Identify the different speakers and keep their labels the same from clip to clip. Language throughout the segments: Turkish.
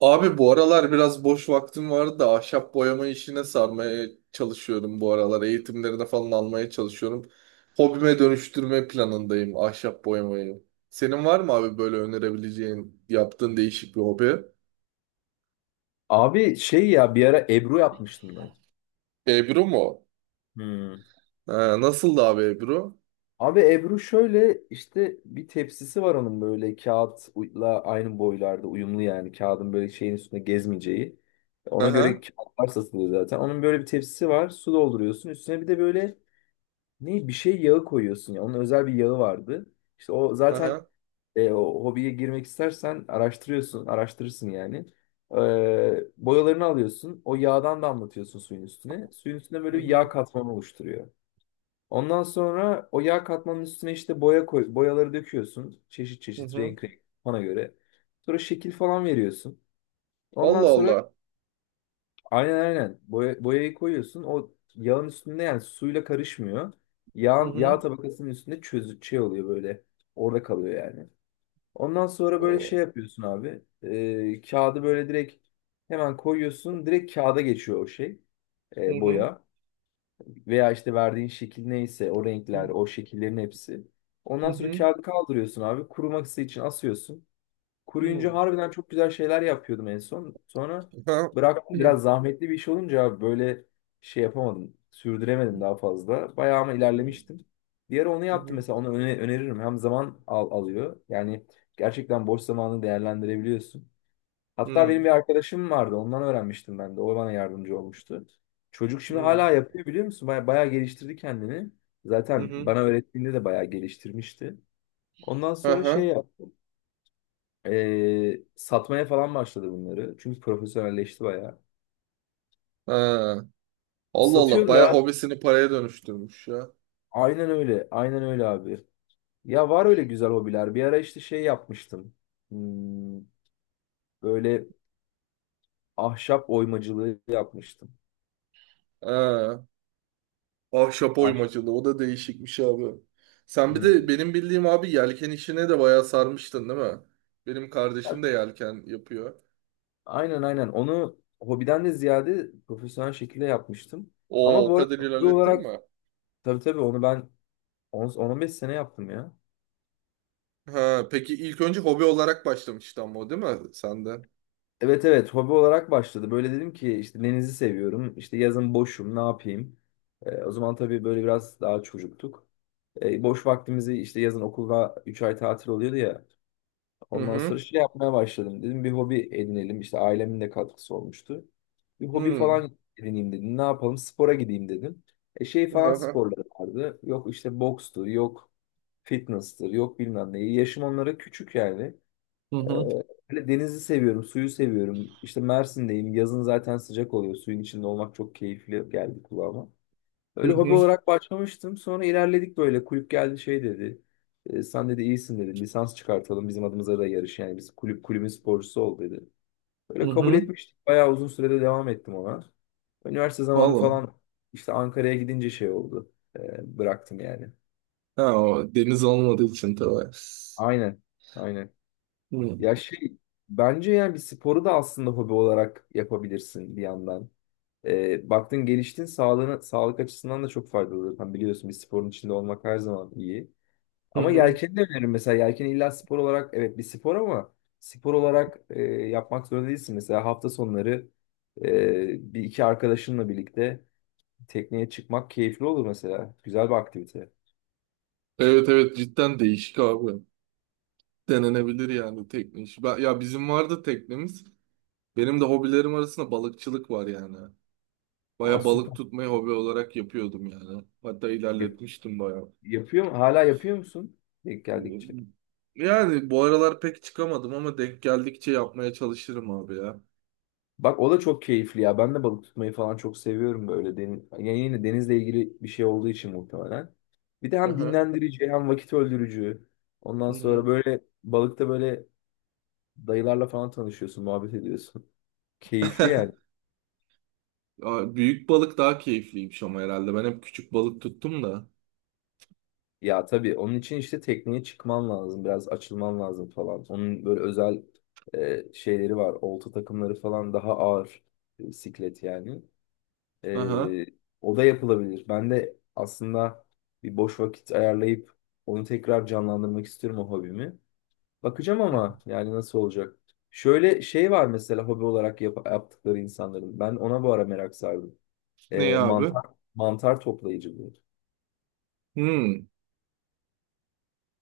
Speaker 1: Abi bu aralar biraz boş vaktim vardı da ahşap boyama işine sarmaya çalışıyorum bu aralar. Eğitimlerini falan almaya çalışıyorum. Hobime dönüştürme planındayım ahşap boyamayı. Senin var mı abi böyle önerebileceğin yaptığın değişik bir hobi?
Speaker 2: Abi şey ya bir ara Ebru yapmıştım ben.
Speaker 1: Ebru mu?
Speaker 2: Hmm.
Speaker 1: Ha, nasıldı abi Ebru?
Speaker 2: Abi Ebru şöyle işte bir tepsisi var onun böyle kağıtla aynı boylarda uyumlu yani kağıdın böyle şeyin üstünde gezmeyeceği. Ona göre
Speaker 1: Aha,
Speaker 2: kağıtlar satılıyor zaten. Onun böyle bir tepsisi var. Su dolduruyorsun. Üstüne bir de böyle ne bir şey yağı koyuyorsun ya. Onun özel bir yağı vardı. İşte o zaten
Speaker 1: aha.
Speaker 2: o hobiye girmek istersen araştırıyorsun, araştırırsın yani. Boyalarını alıyorsun. O yağdan damlatıyorsun suyun üstüne. Suyun üstüne
Speaker 1: Hı
Speaker 2: böyle bir yağ
Speaker 1: hı,
Speaker 2: katmanı oluşturuyor. Ondan sonra o yağ katmanın üstüne işte boyaları döküyorsun. Çeşit
Speaker 1: hı
Speaker 2: çeşit
Speaker 1: hı.
Speaker 2: renk renk bana göre. Sonra şekil falan veriyorsun. Ondan
Speaker 1: Allah
Speaker 2: sonra
Speaker 1: Allah.
Speaker 2: aynen, aynen. Boyayı koyuyorsun. O yağın üstünde yani suyla karışmıyor.
Speaker 1: Hı
Speaker 2: Yağ
Speaker 1: hı.
Speaker 2: tabakasının üstünde şey oluyor böyle. Orada kalıyor yani. Ondan sonra böyle
Speaker 1: O.
Speaker 2: şey yapıyorsun abi. Kağıdı böyle direkt hemen koyuyorsun. Direkt kağıda geçiyor o şey.
Speaker 1: Hı hı.
Speaker 2: Boya. Veya işte verdiğin şekil neyse o
Speaker 1: Hı
Speaker 2: renkler, o şekillerin hepsi. Ondan sonra
Speaker 1: hı.
Speaker 2: kağıdı kaldırıyorsun abi. Kuruması için asıyorsun.
Speaker 1: Hı. Hı.
Speaker 2: Kuruyunca harbiden çok güzel şeyler yapıyordum en son. Sonra
Speaker 1: Aha.
Speaker 2: bıraktım.
Speaker 1: Hı.
Speaker 2: Biraz zahmetli bir iş olunca abi böyle şey yapamadım. Sürdüremedim daha fazla. Bayağı ama ilerlemiştim. Bir ara onu
Speaker 1: Hı
Speaker 2: yaptım
Speaker 1: hı.
Speaker 2: mesela. Onu öneririm. Hem zaman alıyor. Yani gerçekten boş zamanını değerlendirebiliyorsun.
Speaker 1: Hı
Speaker 2: Hatta
Speaker 1: hı.
Speaker 2: benim bir arkadaşım vardı. Ondan öğrenmiştim ben de. O bana yardımcı olmuştu. Çocuk
Speaker 1: Hı
Speaker 2: şimdi
Speaker 1: hı.
Speaker 2: hala yapıyor, biliyor musun? Bayağı geliştirdi kendini.
Speaker 1: Hı
Speaker 2: Zaten
Speaker 1: hı.
Speaker 2: bana öğrettiğinde de bayağı geliştirmişti. Ondan sonra şey
Speaker 1: Aha.
Speaker 2: yaptı. Satmaya falan başladı bunları. Çünkü profesyonelleşti bayağı.
Speaker 1: Ha. Allah Allah,
Speaker 2: Satıyor
Speaker 1: bayağı
Speaker 2: da
Speaker 1: hobisini paraya dönüştürmüş ya.
Speaker 2: aynen öyle. Aynen öyle abi. Ya var öyle güzel hobiler. Bir ara işte şey yapmıştım. Hmm, Böyle ahşap oymacılığı yapmıştım.
Speaker 1: Ha. Ahşap
Speaker 2: Ahşap.
Speaker 1: oymacılığı, o da değişikmiş abi. Sen bir de
Speaker 2: Hmm.
Speaker 1: benim bildiğim abi yelken işine de bayağı sarmıştın, değil mi? Benim kardeşim
Speaker 2: Bak,
Speaker 1: de yelken yapıyor.
Speaker 2: aynen, aynen. Onu hobiden de ziyade profesyonel şekilde yapmıştım.
Speaker 1: Oo,
Speaker 2: Ama
Speaker 1: o
Speaker 2: bu arada
Speaker 1: kadar
Speaker 2: hobi
Speaker 1: ilerlettin
Speaker 2: olarak
Speaker 1: mi?
Speaker 2: tabii, tabii onu ben 10 beş sene yaptım ya.
Speaker 1: Ha, peki ilk önce hobi olarak başlamıştı ama o, değil mi sende?
Speaker 2: Evet, evet hobi olarak başladı. Böyle dedim ki işte denizi seviyorum. İşte yazın boşum, ne yapayım. O zaman tabii böyle biraz daha çocuktuk. Boş vaktimizi işte yazın okulda 3 ay tatil oluyordu ya.
Speaker 1: Hı
Speaker 2: Ondan sonra
Speaker 1: hı.
Speaker 2: şey yapmaya başladım. Dedim bir hobi edinelim. İşte ailemin de katkısı olmuştu. Bir hobi
Speaker 1: Hı.
Speaker 2: falan edineyim dedim. Ne yapalım, spora gideyim dedim. Şey
Speaker 1: Hı
Speaker 2: falan
Speaker 1: hı.
Speaker 2: sporları vardı. Yok işte bokstur, yok fitness'tır, yok bilmem ne. Yaşım onlara küçük yani.
Speaker 1: Hı
Speaker 2: Ee,
Speaker 1: hı.
Speaker 2: Hani denizi seviyorum, suyu seviyorum. İşte Mersin'deyim. Yazın zaten sıcak oluyor. Suyun içinde olmak çok keyifli geldi kulağıma.
Speaker 1: Hı
Speaker 2: Öyle hobi
Speaker 1: hı.
Speaker 2: olarak başlamıştım. Sonra ilerledik böyle. Kulüp geldi şey dedi. "E, sen dedi iyisin dedi. Lisans çıkartalım. Bizim adımıza da yarış. Yani biz kulübün sporcusu ol dedi."
Speaker 1: Hı
Speaker 2: Öyle kabul
Speaker 1: hı.
Speaker 2: etmiştik. Bayağı uzun sürede devam ettim ona. Üniversite zamanı
Speaker 1: Valla.
Speaker 2: falan işte Ankara'ya gidince şey oldu. Bıraktım yani.
Speaker 1: Ha, o deniz olmadığı için tabii.
Speaker 2: Aynen. Aynen.
Speaker 1: Hı.
Speaker 2: Ya şey, bence yani bir sporu da aslında hobi olarak yapabilirsin bir yandan. Baktın geliştin sağlığına, sağlık açısından da çok faydalıdır. Hani biliyorsun, bir sporun içinde olmak her zaman iyi.
Speaker 1: Hı
Speaker 2: Ama
Speaker 1: hı.
Speaker 2: yelkeni de öneririm mesela. Yelken illa spor olarak evet bir spor ama spor olarak yapmak zorunda değilsin. Mesela hafta sonları bir iki arkadaşınla birlikte tekneye çıkmak keyifli olur mesela. Güzel bir aktivite.
Speaker 1: Evet evet, cidden değişik abi. Denenebilir yani tekne işi. Ben, ya bizim vardı teknemiz. Benim de hobilerim arasında balıkçılık var yani.
Speaker 2: Aa,
Speaker 1: Baya balık
Speaker 2: süper.
Speaker 1: tutmayı hobi olarak yapıyordum yani. Hatta
Speaker 2: Yap-
Speaker 1: ilerletmiştim baya.
Speaker 2: Yapıyor mu? Hala yapıyor musun? Denk geldikçe.
Speaker 1: Yani bu aralar pek çıkamadım ama denk geldikçe yapmaya çalışırım abi ya.
Speaker 2: Bak o da çok keyifli ya. Ben de balık tutmayı falan çok seviyorum böyle. Deniz, yani yine denizle ilgili bir şey olduğu için muhtemelen. Bir de hem
Speaker 1: Aha.
Speaker 2: dinlendirici hem vakit öldürücü.
Speaker 1: Hı
Speaker 2: Ondan sonra
Speaker 1: hı.
Speaker 2: böyle balıkta böyle dayılarla falan tanışıyorsun, muhabbet ediyorsun. Keyifli yani.
Speaker 1: Ya, büyük balık daha keyifliymiş ama herhalde. Ben hep küçük balık tuttum da.
Speaker 2: Ya tabii onun için işte tekneye çıkman lazım, biraz açılman lazım falan. Onun böyle özel şeyleri var, olta takımları falan daha ağır siklet yani.
Speaker 1: Aha.
Speaker 2: Ee, O da yapılabilir. Ben de aslında bir boş vakit ayarlayıp onu tekrar canlandırmak istiyorum, o hobimi. Bakacağım
Speaker 1: Hı hı.
Speaker 2: ama yani nasıl olacak? Şöyle şey var mesela hobi olarak yaptıkları insanların. Ben ona bu ara merak sardım.
Speaker 1: Ne ya abi?
Speaker 2: Mantar mantar toplayıcılığı.
Speaker 1: Hmm.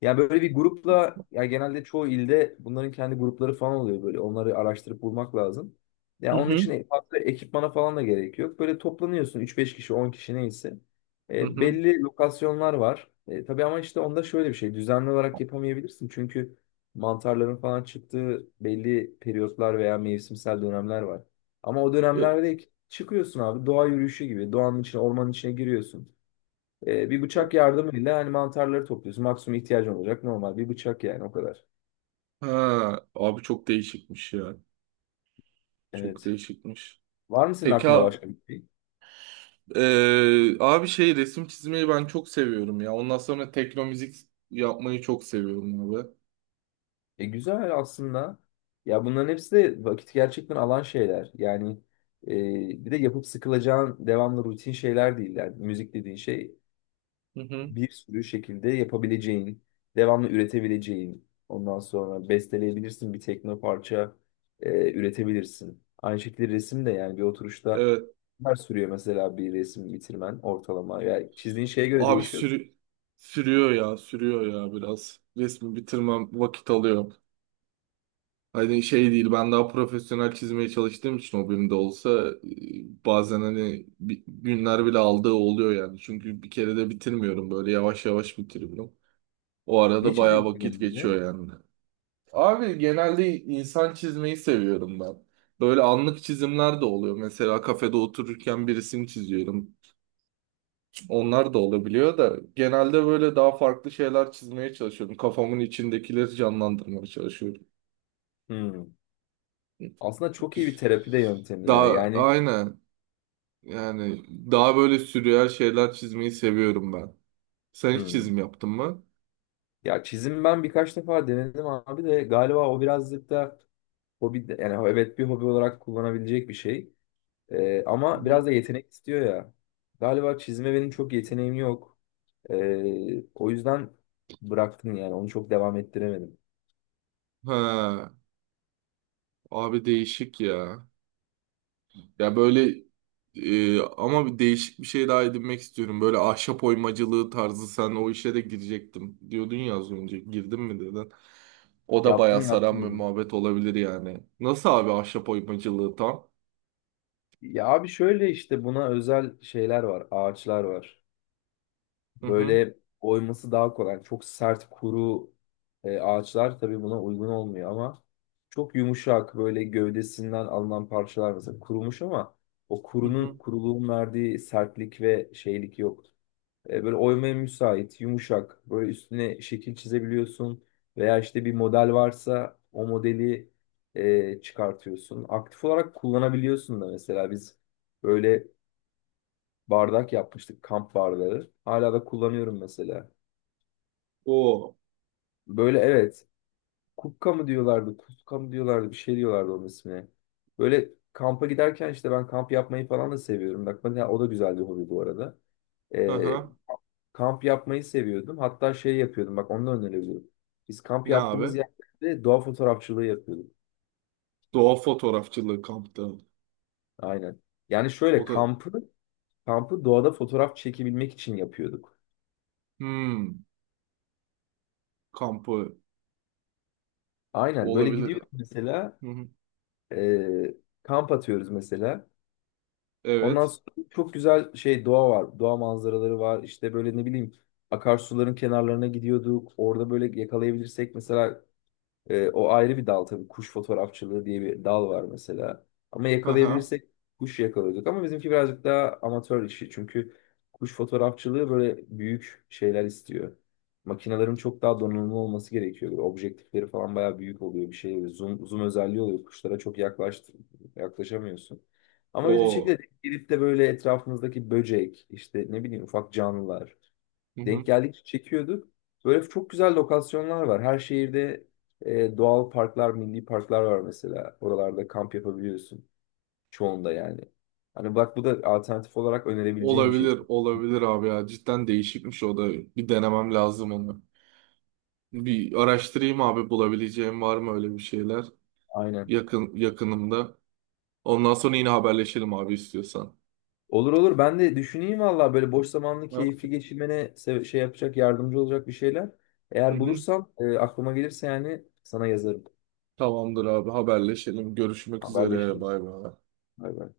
Speaker 2: Yani böyle bir grupla, yani genelde çoğu ilde bunların kendi grupları falan oluyor böyle. Onları araştırıp bulmak lazım. Yani
Speaker 1: Hı
Speaker 2: onun
Speaker 1: hı.
Speaker 2: için farklı ekipmana falan da gerek yok. Böyle toplanıyorsun üç beş kişi 10 kişi neyse.
Speaker 1: Hı hı.
Speaker 2: Belli lokasyonlar var. Tabii ama işte onda şöyle bir şey, düzenli olarak yapamayabilirsin. Çünkü mantarların falan çıktığı belli periyotlar veya mevsimsel dönemler var. Ama o
Speaker 1: E,
Speaker 2: dönemlerde çıkıyorsun abi, doğa yürüyüşü gibi. Doğanın içine, ormanın içine giriyorsun. Bir
Speaker 1: o-
Speaker 2: bıçak yardımıyla hani mantarları topluyorsun. Maksimum ihtiyacın olacak normal bir bıçak yani, o kadar.
Speaker 1: Ha, abi çok değişikmiş ya. Çok
Speaker 2: Evet.
Speaker 1: değişikmiş.
Speaker 2: Var mı senin
Speaker 1: Peki
Speaker 2: aklında
Speaker 1: ha-
Speaker 2: başka bir şey?
Speaker 1: eee, abi şey resim çizmeyi ben çok seviyorum ya. Ondan sonra tekno müzik yapmayı çok seviyorum abi.
Speaker 2: Güzel aslında. Ya bunların hepsi de vakit gerçekten alan şeyler. Yani e, bir de yapıp sıkılacağın devamlı rutin şeyler değil. Yani müzik dediğin şey
Speaker 1: Hı hı.
Speaker 2: bir sürü şekilde yapabileceğin, devamlı üretebileceğin, ondan sonra besteleyebilirsin bir tekno parça üretebilirsin. Aynı şekilde resim de yani bir oturuşta
Speaker 1: Evet.
Speaker 2: neler sürüyor mesela, bir resim bitirmen ortalama. Yani çizdiğin şeye göre
Speaker 1: Abi
Speaker 2: değişiyor.
Speaker 1: sürü sürüyor ya, sürüyor ya biraz. Resmi bitirmem vakit alıyor. Hani şey değil, ben daha profesyonel çizmeye çalıştığım için o benim de olsa bazen hani günler bile aldığı oluyor yani. Çünkü bir kere de bitirmiyorum, böyle yavaş yavaş bitiriyorum. O
Speaker 2: Ne
Speaker 1: arada bayağı
Speaker 2: çiziyorsun
Speaker 1: vakit
Speaker 2: genelde?
Speaker 1: geçiyor yani. Abi genelde insan çizmeyi seviyorum ben. Böyle anlık çizimler de oluyor. Mesela kafede otururken bir resim çiziyorum. Onlar da olabiliyor da genelde böyle daha farklı şeyler çizmeye çalışıyorum. Kafamın içindekileri canlandırmaya çalışıyorum.
Speaker 2: Hmm. Aslında çok iyi bir terapi de yöntemi ya.
Speaker 1: Daha
Speaker 2: Yani
Speaker 1: aynen. Yani daha böyle sürreal şeyler çizmeyi seviyorum ben. Sen hiç
Speaker 2: hmm.
Speaker 1: çizim yaptın mı?
Speaker 2: Ya çizim, ben birkaç defa denedim abi de galiba o birazcık da hobi, yani evet bir hobi olarak kullanabilecek bir şey.
Speaker 1: Hı
Speaker 2: Ama
Speaker 1: hı.
Speaker 2: biraz da yetenek istiyor ya. Galiba çizime benim çok yeteneğim yok. O yüzden bıraktım yani. Onu çok devam ettiremedim.
Speaker 1: Ha, abi değişik ya. Ya böyle ama bir değişik bir şey daha edinmek istiyorum. Böyle ahşap oymacılığı tarzı, sen o işe de girecektim diyordun ya az önce. Girdin mi dedin. O da bayağı
Speaker 2: Yaptım, yaptım
Speaker 1: saran bir
Speaker 2: onu.
Speaker 1: muhabbet olabilir yani. Nasıl abi ahşap oymacılığı tam?
Speaker 2: Ya abi şöyle işte buna özel şeyler var. Ağaçlar var.
Speaker 1: Hı hı.
Speaker 2: Böyle oyması daha kolay. Çok sert kuru ağaçlar tabii buna uygun olmuyor ama çok yumuşak, böyle gövdesinden alınan parçalar mesela, kurumuş ama o
Speaker 1: Hı hı.
Speaker 2: kuruluğun verdiği sertlik ve şeylik yok. Böyle oymaya müsait, yumuşak. Böyle üstüne şekil çizebiliyorsun. Veya işte bir model varsa o modeli çıkartıyorsun. Aktif olarak kullanabiliyorsun da, mesela biz böyle bardak yapmıştık, kamp bardağı. Hala da kullanıyorum mesela.
Speaker 1: O.
Speaker 2: Böyle evet, kupka mı diyorlardı, kuska mı diyorlardı, bir şey diyorlardı onun ismine. Böyle kampa giderken işte, ben kamp yapmayı falan da seviyorum. Bak mesela, o da güzel bir hobi bu arada.
Speaker 1: Hı
Speaker 2: E,
Speaker 1: hı.
Speaker 2: Kamp yapmayı seviyordum. Hatta şey yapıyordum. Bak, onu da önerebilirim. Biz kamp
Speaker 1: Ne abi?
Speaker 2: yaptığımız yerlerde doğa fotoğrafçılığı yapıyorduk.
Speaker 1: Doğa fotoğrafçılığı kampta.
Speaker 2: Aynen. Yani
Speaker 1: O
Speaker 2: şöyle
Speaker 1: da.
Speaker 2: kampı doğada fotoğraf çekebilmek için yapıyorduk.
Speaker 1: Hmm. Kampı
Speaker 2: Aynen. Böyle
Speaker 1: olabilir.
Speaker 2: gidiyoruz mesela,
Speaker 1: Hı hı.
Speaker 2: e, kamp atıyoruz mesela. Ondan
Speaker 1: Evet.
Speaker 2: sonra çok güzel şey, doğa var. Doğa manzaraları var. İşte böyle ne bileyim akarsuların kenarlarına gidiyorduk. Orada böyle yakalayabilirsek mesela o ayrı bir dal tabii. Kuş fotoğrafçılığı diye bir dal var mesela. Ama
Speaker 1: Aha.
Speaker 2: yakalayabilirsek kuş yakalıyorduk. Ama bizimki birazcık daha amatör işi. Çünkü kuş fotoğrafçılığı böyle büyük şeyler istiyor. Makinelerin çok daha donanımlı olması gerekiyor. Böyle objektifleri falan bayağı büyük oluyor bir şey. Zoom özelliği oluyor. Kuşlara yaklaşamıyorsun. Ama biz bir
Speaker 1: O.
Speaker 2: şekilde gidip de böyle etrafımızdaki böcek, işte ne bileyim ufak canlılar,
Speaker 1: Hı
Speaker 2: denk
Speaker 1: hı.
Speaker 2: geldikçe çekiyorduk. Böyle çok güzel lokasyonlar var. Her şehirde doğal parklar, milli parklar var mesela. Oralarda kamp yapabiliyorsun. Çoğunda yani. Hani bak, bu da alternatif olarak önerebileceğim bir şey
Speaker 1: Olabilir,
Speaker 2: çok.
Speaker 1: olabilir abi ya. Cidden değişikmiş o da. Bir denemem lazım onu. Bir araştırayım abi bulabileceğim var mı öyle bir şeyler
Speaker 2: Aynen.
Speaker 1: yakın yakınımda. Ondan sonra yine haberleşelim abi istiyorsan.
Speaker 2: Olur, olur. Ben de düşüneyim valla, böyle boş zamanlı
Speaker 1: Ha?
Speaker 2: keyifli geçirmene şey yapacak, yardımcı olacak bir şeyler.
Speaker 1: Hı
Speaker 2: Eğer
Speaker 1: hı.
Speaker 2: bulursam aklıma gelirse yani sana yazarım.
Speaker 1: Tamamdır abi, haberleşelim. Görüşmek üzere.
Speaker 2: Haberleşiriz.
Speaker 1: Bay bay.
Speaker 2: Bay bay.